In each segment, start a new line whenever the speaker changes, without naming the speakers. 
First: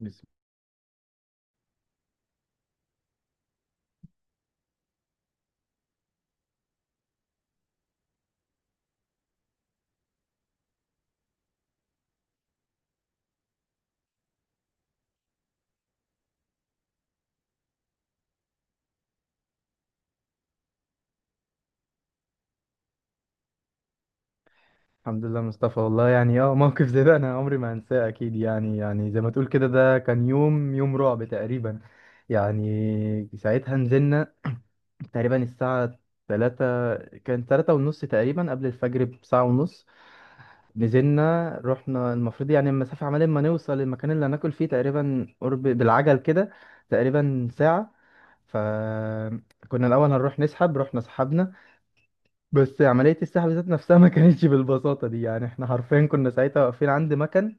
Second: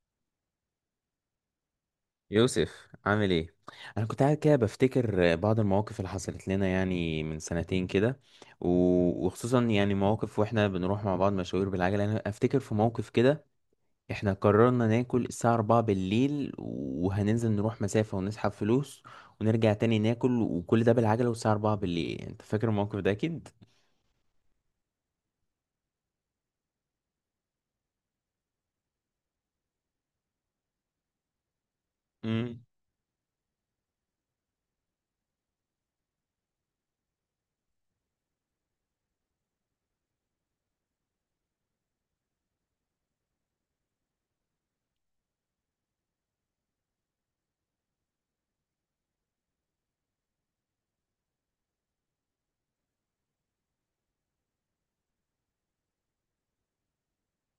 بس
يوسف عامل ايه؟ انا كنت قاعد كده بفتكر بعض المواقف اللي حصلت لنا يعني من 2 سنين كده و- وخصوصا يعني مواقف واحنا بنروح مع بعض مشاوير بالعجله. انا افتكر في موقف كده، احنا قررنا ناكل الساعه 4:00 بالليل، وهننزل نروح مسافه ونسحب فلوس ونرجع تاني ناكل، وكل ده بالعجله والساعه 4:00 بالليل. انت فاكر الموقف ده اكيد.
الحمد لله مصطفى. والله يعني موقف زي ده انا عمري ما هنساه اكيد، يعني زي ما تقول كده، ده كان يوم رعب تقريبا.
امم
يعني ساعتها نزلنا تقريبا الساعة 3، كان 3:30 تقريبا، قبل الفجر بساعة ونص. نزلنا رحنا، المفروض يعني المسافة عمال ما نوصل المكان اللي هناكل فيه تقريبا، قرب بالعجل كده تقريبا ساعة. فكنا الأول هنروح نسحب، رحنا سحبنا. بس عملية السحب ذات نفسها ما كانتش بالبساطة دي، يعني احنا حرفيا كنا ساعتها واقفين عند مكن.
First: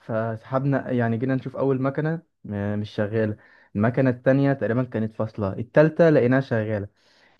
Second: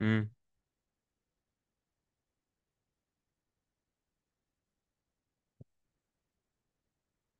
امم
يعني جينا نشوف أول مكنة مش شغالة. المكنة التانية تقريبا كانت فاصلة، التالتة لقيناها شغالة.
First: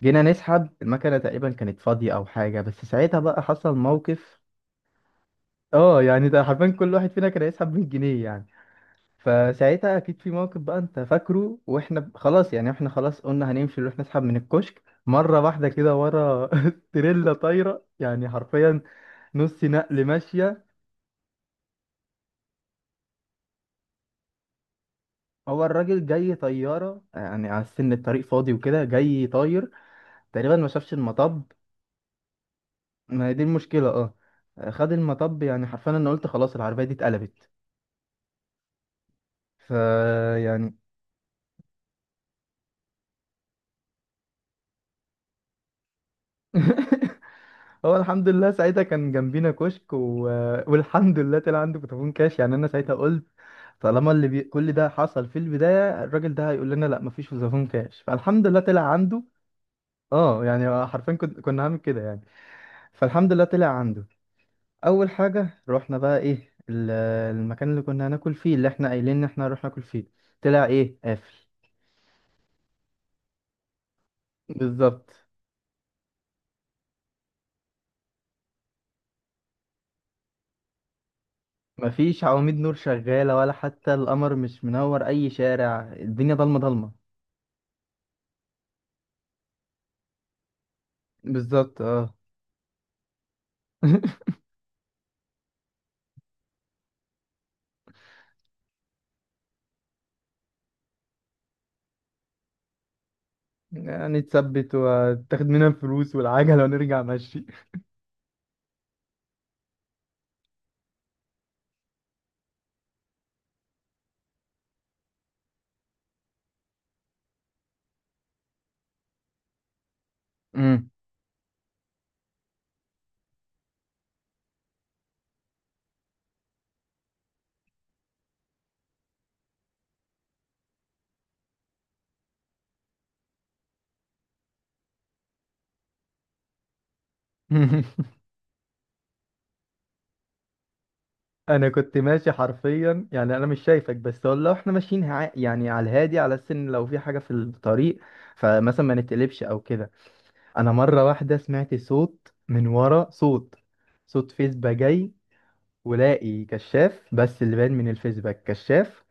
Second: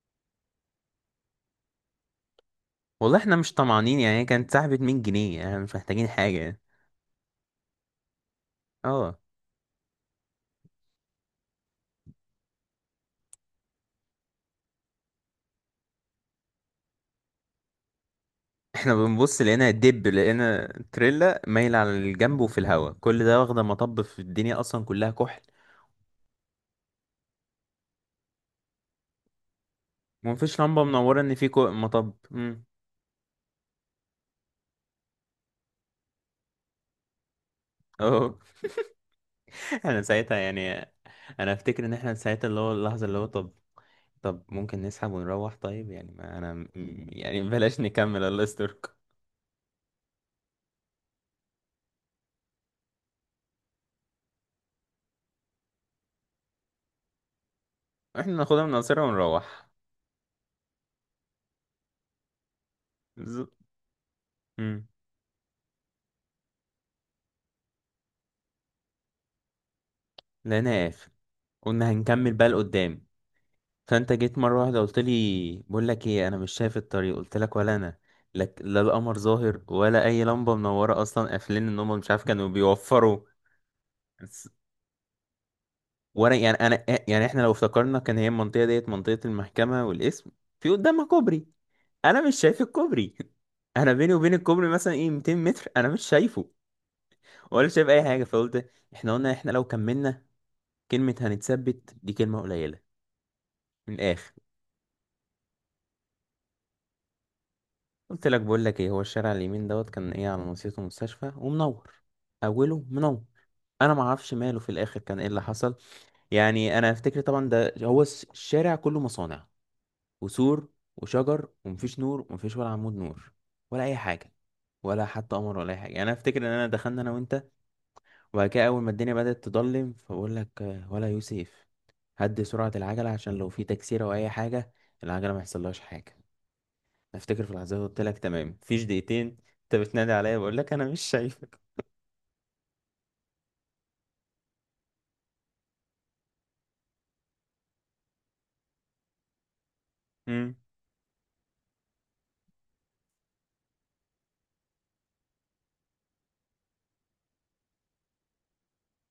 جينا نسحب المكنة تقريبا كانت فاضية أو حاجة، بس
والله
ساعتها
احنا
بقى
مش
حصل
طمعانين، يعني هي
موقف.
كانت سحبت 100 جنيه، يعني مش
اه،
محتاجين
يعني
حاجه
ده
يعني.
حرفيا كل واحد فينا كان هيسحب 100 جنيه يعني.
اه.
فساعتها أكيد في موقف بقى أنت فاكره، وإحنا خلاص، يعني إحنا خلاص قلنا هنمشي نروح نسحب من الكشك مرة واحدة كده، ورا تريلا طايرة يعني، حرفيا
احنا بنبص
نص
لقينا
نقل
دب،
ماشية.
لقينا تريلا مايلة على الجنب وفي الهوا، كل ده واخدة مطب، في الدنيا اصلا كلها كحل
هو الراجل جاي طيارة يعني على السن، الطريق فاضي وكده جاي طاير. تقريبا
ومفيش
ما
لمبة
شافش
منورة، ان
المطب.
في مطب.
ما هي دي المشكلة، اه. خد المطب، يعني حرفيا انا قلت خلاص العربية دي اتقلبت.
اه.
ف
انا ساعتها
يعني.
يعني انا افتكر ان احنا ساعتها اللي هو اللحظة اللي هو، طب طب ممكن نسحب ونروح؟ طيب يعني ما انا يعني بلاش
هو
نكمل،
الحمد
الله
لله ساعتها
يستركم.
كان جنبينا كشك و... والحمد لله طلع عنده فودافون كاش، يعني انا ساعتها قلت طالما كل ده حصل في البداية، الراجل ده هيقول لنا لا مفيش فودافون كاش،
احنا
فالحمد لله
ناخدها من
طلع
قصيرها
عنده.
ونروح.
اه يعني حرفيا كنا هعمل كده يعني، فالحمد لله
بالظبط.
طلع عنده.
امم.
اول حاجه رحنا بقى ايه المكان اللي كنا هناكل فيه، اللي احنا قايلين ان احنا هنروح ناكل فيه، طلع
لقيناها
ايه
قافل،
قافل.
قلنا هنكمل بقى لقدام. فانت جيت مرة واحدة قلت
بالظبط.
لي بقول لك ايه؟ انا مش شايف الطريق. قلت لك ولا انا لك، لا القمر ظاهر ولا اي لمبة منورة اصلا، قافلين ان هم مش عارف
مفيش
كانوا
عواميد نور
بيوفروا.
شغاله، ولا حتى القمر
بس-
مش منور اي شارع، الدنيا
وانا يعني
ضلمه
انا
ضلمه.
يعني احنا لو افتكرنا، كان هي المنطقة ديت منطقة المحكمة والاسم، في قدامها كوبري.
بالظبط، اه.
انا مش شايف الكوبري. انا بيني وبين الكوبري مثلا ايه 200 متر انا مش شايفه، ولا شايف اي حاجة. فقلت احنا، قلنا احنا لو كملنا كلمة هنتثبت دي كلمة قليلة. من
يعني
الاخر
تثبت وتاخد منها الفلوس والعجله ونرجع ماشي.
قلت لك بقول لك ايه، هو الشارع اليمين دوت كان ايه، على نصيته مستشفى ومنور، اوله منور، انا ما اعرفش ماله في الاخر كان ايه اللي حصل. يعني انا افتكر طبعا ده هو الشارع كله مصانع وسور
مم.
وشجر، ومفيش نور ومفيش ولا عمود نور ولا اي حاجه، ولا حتى قمر ولا اي حاجه. يعني انا افتكر ان انا دخلنا انا وانت، وبعد كده اول ما الدنيا بدات تضلم فبقول لك آه، ولا يوسف هدي سرعه العجله عشان لو في تكسيره او اي حاجه العجله ما يحصلهاش حاجه. افتكر في اللحظه دي قلت لك تمام. مفيش دقيقتين انت بتنادي عليا بقول لك انا مش شايفك.
انا كنت ماشي حرفيا، يعني انا مش شايفك، بس هو لو احنا ماشيين يعني على الهادي على السن، لو في حاجه في الطريق فمثلا ما نتقلبش او كده.
مم.
انا مره واحده سمعت صوت من ورا، صوت، صوت فيسبا جاي، ولاقي كشاف، بس اللي باين من الفيسبا كشاف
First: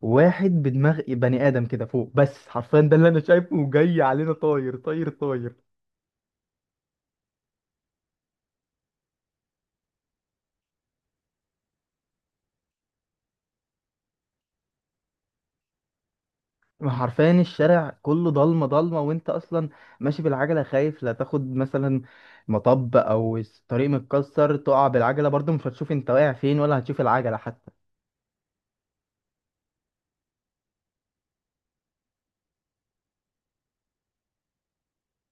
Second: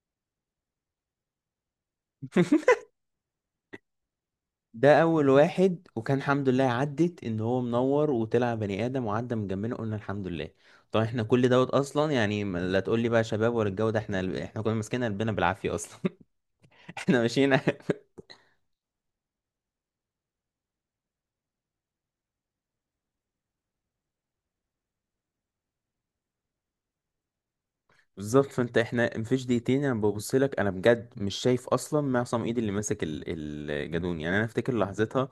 واحد بدماغ بني ادم كده فوق، بس حرفيا ده اللي انا شايفه، وجاي علينا طاير
ده
طاير
اول
طاير.
واحد، وكان الحمد لله عدت ان هو منور وطلع بني ادم وعدى من جنبنا، قلنا الحمد لله. طب احنا كل دوت اصلا يعني لا تقول لي بقى شباب ولا الجو ده، احنا كنا ماسكين قلبنا بالعافيه اصلا. احنا
حرفيا
ماشيين.
الشارع كله ضلمه ضلمه، وانت اصلا ماشي بالعجله، خايف لا تاخد مثلا مطب او الطريق متكسر تقع بالعجله، برضه مش هتشوف انت واقع فين، ولا هتشوف العجله حتى.
بالظبط. فانت، احنا مفيش دقيقتين انا ببص لك، انا بجد مش شايف اصلا معصم ايد اللي ماسك الجدون. يعني انا افتكر لحظتها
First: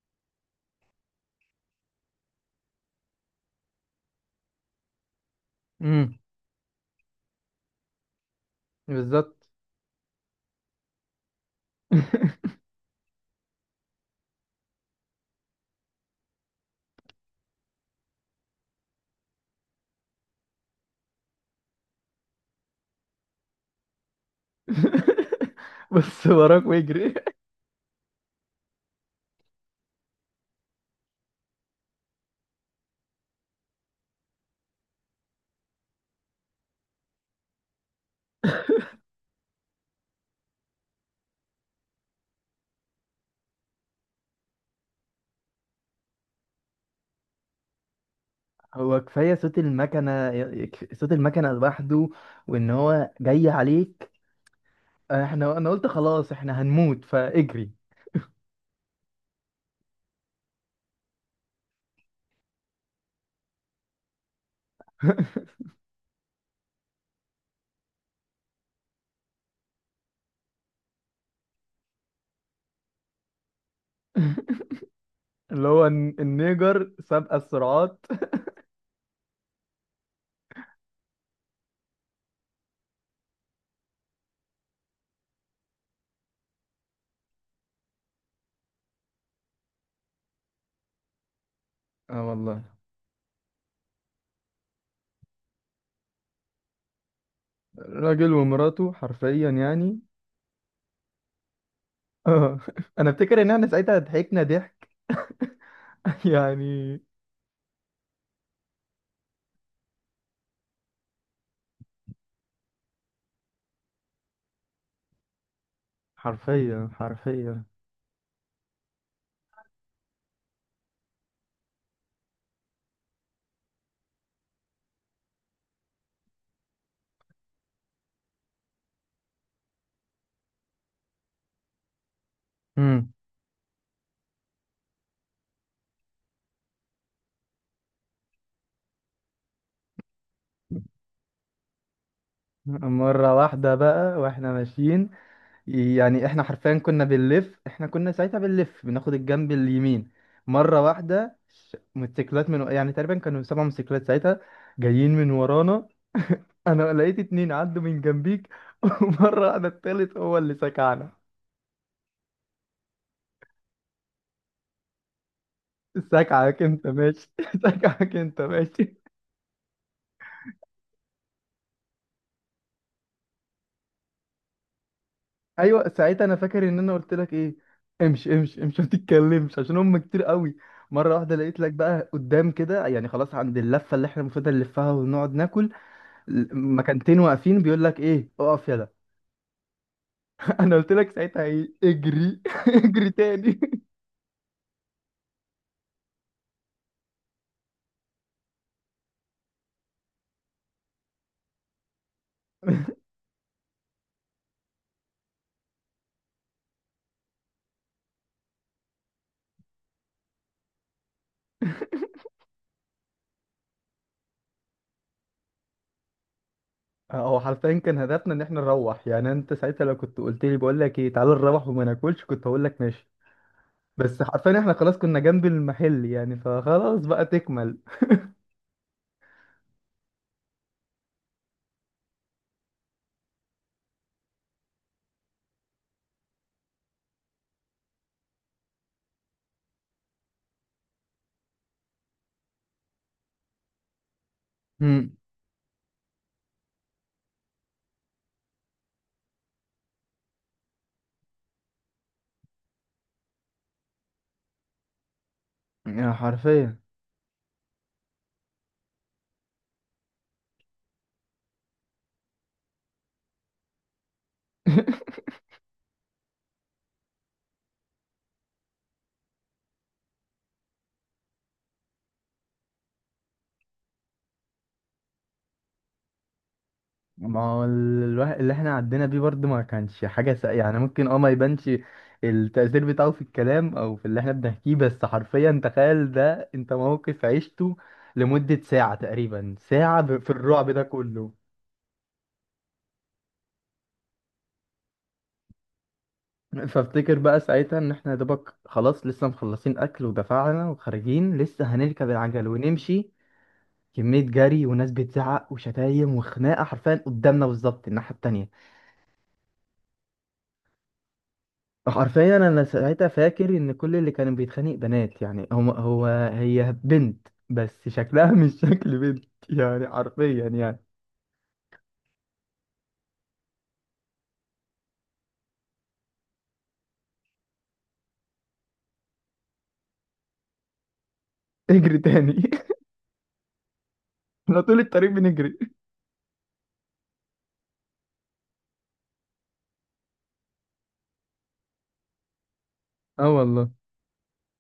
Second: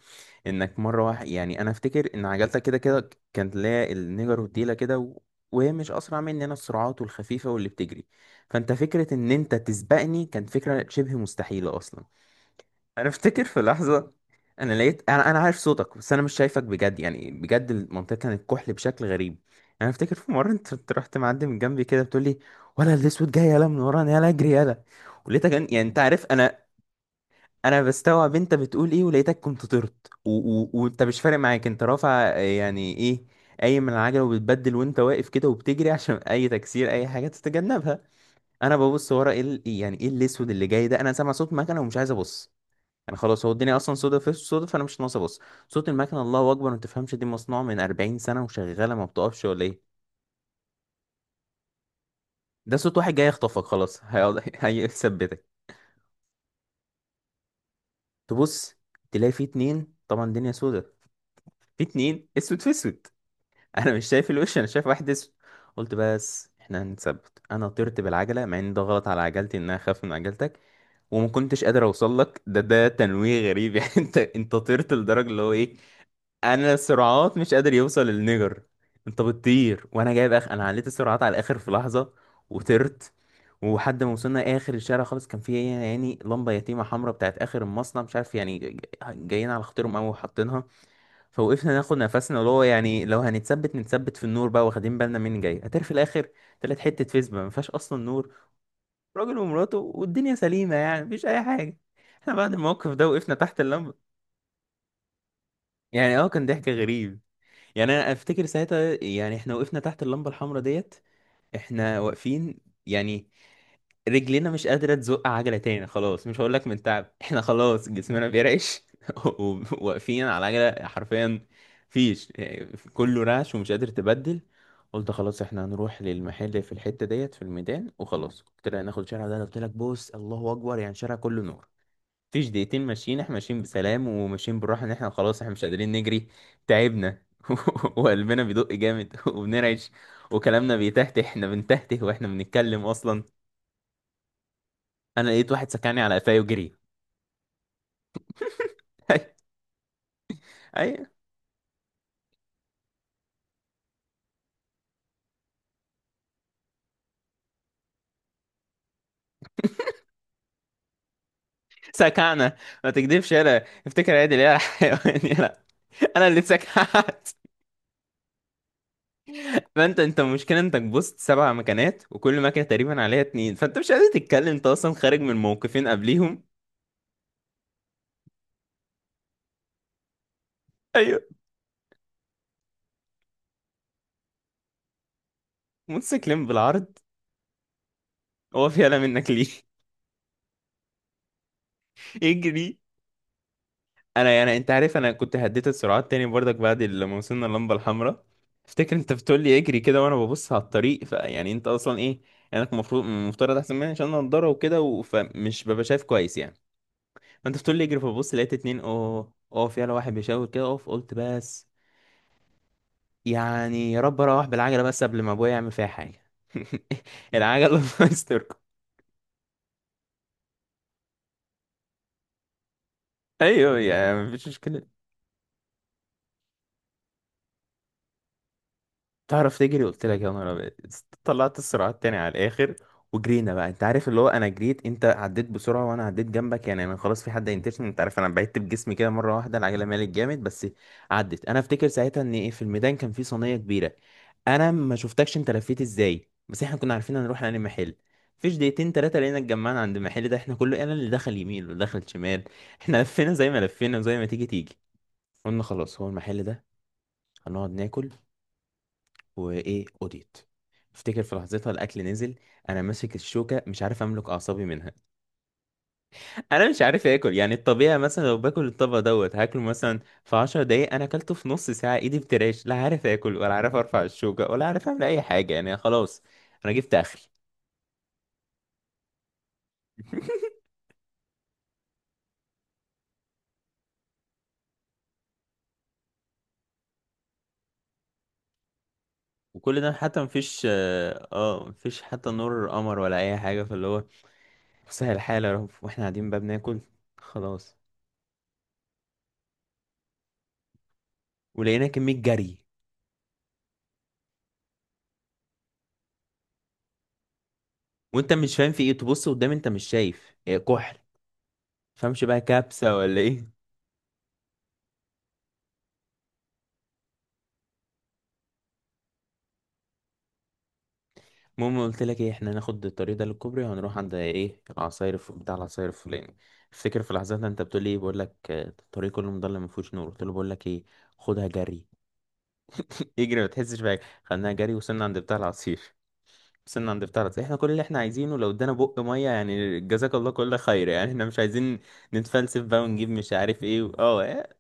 انك مره واحد، يعني انا افتكر ان عجلتك كده كده كانت لا، النيجر والديله كده وهي مش
امم.
اسرع مني، انا السرعات والخفيفه واللي بتجري. فانت فكره ان
بالظبط.
انت تسبقني كانت فكره شبه مستحيله اصلا. انا افتكر في لحظه، انا لقيت انا عارف صوتك بس انا مش شايفك بجد، يعني بجد المنطقه كانت كحل بشكل غريب. انا افتكر في مره انت، أنت رحت معدي من جنبي كده بتقول لي، ولا الاسود جاي يلا من ورانا، يلا اجري يلا. ولقيتك يعني انت عارف
بص
انا،
وراك ويجري.
انا بستوعب انت بتقول ايه، ولقيتك كنت طرت وانت مش فارق معاك، انت رافع آه، يعني ايه قايم من العجله وبتبدل وانت واقف كده وبتجري عشان اي تكسير اي حاجه تتجنبها. انا ببص ورا، ايه يعني ايه الاسود اللي جاي ده، انا سامع صوت مكنه ومش عايز ابص. يعني خلاص هو الدنيا اصلا سودا في سودا، فانا مش ناقص ابص. صوت المكنه الله اكبر، ما تفهمش دي مصنوعه من 40 سنه وشغاله
هو
ما
كفاية
بتقفش
صوت
ولا ايه؟
المكنة صوت المكنة لوحده، وإن
ده صوت
هو
واحد جاي
جاي
يخطفك خلاص،
عليك.
هيقعد هيثبتك.
احنا انا قلت خلاص احنا هنموت، فاجري.
تبص تلاقي في اتنين، طبعا الدنيا سودا، في اتنين اسود في اسود. انا مش شايف الوش، انا شايف واحد اسود. قلت بس احنا هنتثبت. انا طرت بالعجله مع ان ده غلط على عجلتي انها اخاف من عجلتك، وما كنتش قادر اوصل لك. ده ده تنويه غريب. يعني انت، انت طرت لدرجه اللي هو
اللي
ايه،
هو
انا
النيجر سابقة
السرعات مش قادر يوصل
السرعات.
للنجر. انت بتطير وانا جايب اخ، انا عليت السرعات على الاخر في لحظه وطرت. وحد ما وصلنا اخر الشارع خالص، كان في يعني لمبه يتيمه حمراء بتاعت اخر المصنع، مش عارف يعني جايين على خاطرهم قوي وحاطينها. فوقفنا ناخد
اه
نفسنا، اللي هو
والله.
يعني لو هنتثبت نتثبت في النور بقى، واخدين بالنا مين جاي هتعرف في الاخر. طلعت حته فيسبا ما فيهاش اصلا
راجل
نور،
ومراته
راجل
حرفيا
ومراته،
يعني.
والدنيا سليمه يعني مفيش اي حاجه. احنا بعد
اه.
الموقف ده
انا
وقفنا
افتكر ان
تحت
احنا
اللمبه.
ساعتها ضحكنا ضحك.
يعني اه، كان ضحك
يعني
غريب. يعني انا افتكر ساعتها، يعني احنا وقفنا تحت اللمبه الحمراء ديت، احنا واقفين يعني، رجلنا مش قادره تزق عجله تاني خلاص، مش هقول لك من
حرفيا
تعب، احنا
حرفيا.
خلاص جسمنا بيرعش. وواقفين على عجله حرفيا فيش، كله رعش ومش قادر تبدل. قلت خلاص احنا هنروح للمحل في الحته ديت في الميدان. وخلاص قلت لها ناخد شارع ده، قلت لك بص الله اكبر، يعني شارع كله نور. مفيش دقيقتين
امم.
ماشيين، احنا ماشيين بسلام وماشيين بالراحة ان احنا خلاص احنا مش قادرين نجري، تعبنا. وقلبنا بيدق جامد، وبنرعش، وكلامنا بيتهته، احنا بنتهته واحنا بنتكلم اصلا.
مرة واحدة بقى واحنا ماشيين،
انا لقيت واحد سكعني على
يعني
قفاي
احنا
وجري.
حرفيا كنا بنلف، احنا كنا ساعتها بنلف بناخد الجنب اليمين. مرة
ايوه
واحدة موتوسيكلات، من يعني تقريبا كانوا 7 موتوسيكلات ساعتها جايين من ورانا، انا لقيت اتنين عدوا من جنبيك. ومرة انا التالت هو اللي سكعنا.
سكعنا. ما تكدبش يلا، افتكر عادل يا حيوان، يلا. انا اللي
سكعك انت
اتسكعت.
ماشي. سكعك انت ماشي.
فانت، انت المشكله انك بصت 7 مكانات وكل مكنه تقريبا عليها اتنين، فانت مش قادر تتكلم انت اصلا خارج من موقفين
ايوه ساعتها انا
قبليهم.
فاكر ان انا قلت لك ايه، امشي امشي امشي ما تتكلمش عشان هم كتير قوي. مرة
ايوه.
واحدة لقيت لك بقى قدام كده، يعني خلاص عند اللفة اللي احنا المفروض نلفها ونقعد ناكل،
موتوسيكلين بالعرض.
مكانتين واقفين بيقول لك ايه
هو
اقف
في
يلا.
يلا منك ليه؟
انا قلت لك ساعتها ايه، اجري.
يجري.
اجري تاني.
انا يعني انت عارف انا كنت هديت السرعات تاني برضك بعد لما وصلنا اللمبه الحمراء. افتكر انت بتقول لي اجري كده، وانا ببص على الطريق، فيعني انت اصلا ايه، يعني انك المفروض المفترض احسن مني عشان انا نضاره وكده فمش ببقى شايف كويس يعني. فانت بتقول لي اجري، فببص لقيت اتنين، اه في على واحد بيشاور كده اقف. قلت بس، يعني يا رب اروح بالعجله بس قبل ما ابويا يعمل فيها حاجه.
هو
العجله
حرفيا كان
الله
هدفنا ان
يستركم.
احنا نروح، يعني انت ساعتها لو كنت قلت لي بقول لك ايه تعالى نروح وما ناكلش كنت هقول لك ماشي،
ايوه يعني
بس
مفيش
حرفيا احنا
مشكله.
خلاص كنا جنب المحل يعني، فخلاص بقى تكمل.
تعرف تجري، قلت لك يا نهار أبيض. طلعت السرعات تاني على الاخر، وجرينا بقى. انت عارف اللي هو انا جريت، انت عديت بسرعه وانا عديت جنبك، يعني انا خلاص في حد هينتشني. انت عارف انا بعدت بجسمي كده مره واحده، العجله مالت جامد، بس عدت. انا افتكر ساعتها ان ايه، في الميدان كان في صينيه كبيره، انا ما
امم.
شفتكش انت لفيت ازاي، بس احنا كنا عارفين هنروح على محل. فيش دقيقتين تلاتة لقينا اتجمعنا عند المحل ده، احنا كله، انا اللي دخل يمين واللي دخل شمال. احنا لفينا زي ما لفينا وزي ما تيجي تيجي، قلنا خلاص هو
يا
المحل ده،
حرفيا.
هنقعد ناكل. وايه اوديت. افتكر في لحظتها الاكل نزل، انا ماسك الشوكه مش عارف املك اعصابي منها. انا مش عارف اكل، يعني الطبيعي مثلا لو باكل الطبق دوت هاكله مثلا في 10 دقايق، انا اكلته في نص ساعه، ايدي بترعش، لا عارف اكل ولا عارف ارفع الشوكه ولا عارف اعمل اي حاجه، يعني خلاص انا جبت اخري.
ما هو الواحد اللي احنا عدينا بيه برضه ما كانش حاجة يعني ممكن، ما يبانش التأثير بتاعه في الكلام او في اللي احنا بنحكيه، بس حرفيا تخيل ده انت موقف عشته لمدة ساعة، تقريبا
وكل ده
ساعة
حتى
في
مفيش
الرعب ده
اه
كله.
آه، مفيش حتى نور قمر ولا اي حاجه، فاللي هو سهل الحال يا رب، واحنا قاعدين بقى بناكل
فافتكر بقى
خلاص.
ساعتها ان احنا يا دوبك خلاص لسه مخلصين اكل ودفعنا وخارجين، لسه
ولقينا
هنركب
كميه
العجل
جري.
ونمشي، كمية جري وناس بتزعق وشتايم وخناقة، حرفيا قدامنا بالظبط الناحية
وانت
التانية.
مش فاهم في ايه، تبص قدام انت مش شايف، إيه، كحل. فمش
حرفيا
بقى
انا
كبسة
ساعتها
ولا ايه.
فاكر ان كل اللي كانوا بيتخانق بنات، يعني هو هو، هي بنت بس شكلها مش شكل بنت، يعني حرفيا يعني.
المهم قلت لك ايه، احنا هناخد الطريق ده للكوبري وهنروح عند ايه العصاير، في بتاع العصاير الفلاني. افتكر في لحظتها انت بتقول لي ايه، بقول لك آه، الطريق كله مضلم ما فيهوش نور. قلت له بقول لك ايه، خدها جري.
اجري تاني.
اجري ما تحسش بحاجه. خدناها
احنا
جري،
طول
وصلنا
الطريق
عند بتاع
بنجري.
العصير. وصلنا عند بتاع العصير، احنا كل اللي احنا عايزينه لو ادانا بق ميه يعني، جزاك الله كل خير، يعني احنا مش عايزين نتفلسف بقى ونجيب
اه
مش عارف
والله.
ايه اه إيه؟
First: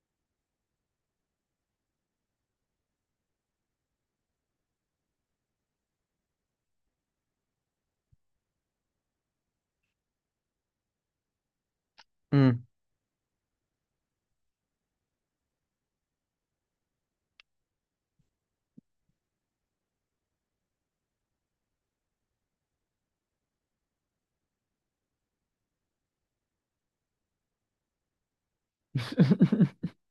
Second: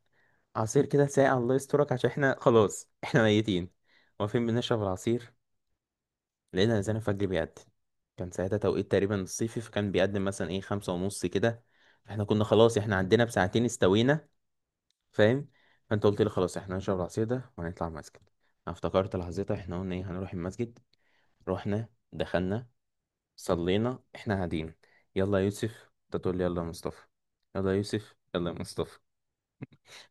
عصير كده ساقع الله يسترك، عشان احنا خلاص احنا ميتين. واقفين بنشرب العصير، لقينا الانسان الفجر بيقدم، كان ساعتها توقيت تقريبا الصيفي، فكان بيقدم مثلا ايه 5:30 كده. احنا كنا
امم.
خلاص احنا عندنا بـ 2 ساعة استوينا. فاهم؟ فانت قلت لي خلاص احنا هنشرب العصير ده وهنطلع المسجد. انا افتكرت لحظتها، احنا قلنا ايه هنروح المسجد. رحنا دخلنا، صلينا، احنا قاعدين. يلا يا يوسف، انت تقول لي يلا يا مصطفى. يلا يا يوسف، يلا يا مصطفى.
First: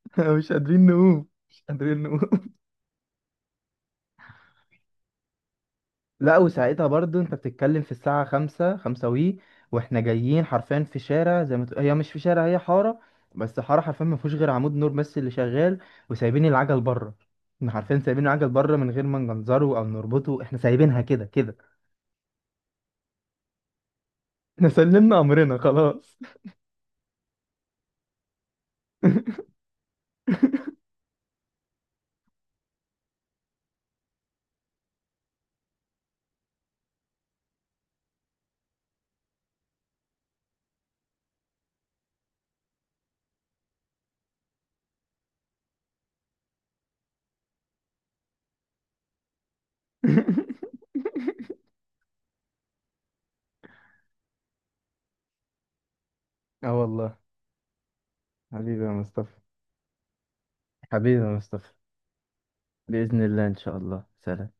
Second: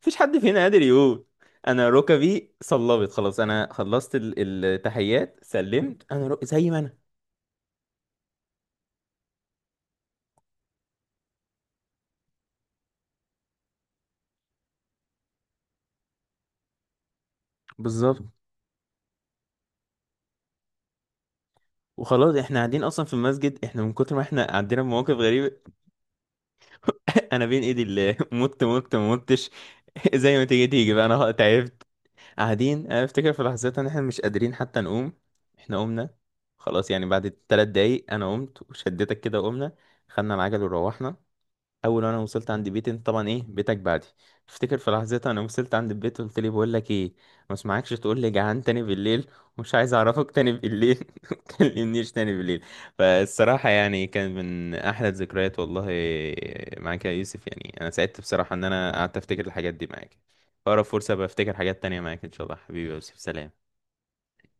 مفيش حد
مش
فينا قادر
قادرين
يقول.
نقوم، مش
انا
قادرين نقوم.
ركبي صلبت خلاص، انا خلصت التحيات سلمت انا
لا،
زي ما
وساعتها
انا.
برضو انت بتتكلم في الساعة 5، خمسة وي واحنا جايين حرفيا في شارع، زي ما تقول هي مش في شارع، هي حارة، بس حارة حرفيا ما فيهوش غير عمود نور بس اللي شغال، وسايبين العجل بره، احنا حرفيا
بالظبط.
سايبين العجل بره من غير ما نجنزره او نربطه، احنا سايبينها كده كده.
وخلاص احنا قاعدين اصلا في المسجد، احنا من كتر ما احنا
احنا
عندنا مواقف
سلمنا
غريبه.
امرنا خلاص.
انا بين ايدي اللي، مت مت ما متش. زي ما تيجي تيجي بقى، انا تعبت. قاعدين انا افتكر في لحظات ان احنا مش قادرين حتى نقوم. احنا قمنا خلاص، يعني بعد 3 دقايق انا قمت وشدتك كده وقمنا، خدنا العجل وروحنا. اول وانا وصلت عند بيتي، انت طبعا ايه بيتك بعدي. افتكر في لحظتها انا وصلت عند البيت قلت لي بقول لك ايه، ما اسمعكش تقول لي جعان تاني بالليل، ومش عايز اعرفك تاني بالليل، ما تكلمنيش تاني بالليل. فالصراحه يعني كان من احلى الذكريات والله
اه
معاك يا
والله.
يوسف، يعني انا سعدت بصراحه ان
حبيبي يا
انا قعدت
مصطفى.
افتكر الحاجات دي معاك. اقرب فرصه
حبيبي يا
بفتكر
مصطفى.
حاجات تانية معاك ان شاء الله. حبيبي يا يوسف،
بإذن الله إن
سلام.
شاء الله، سلام.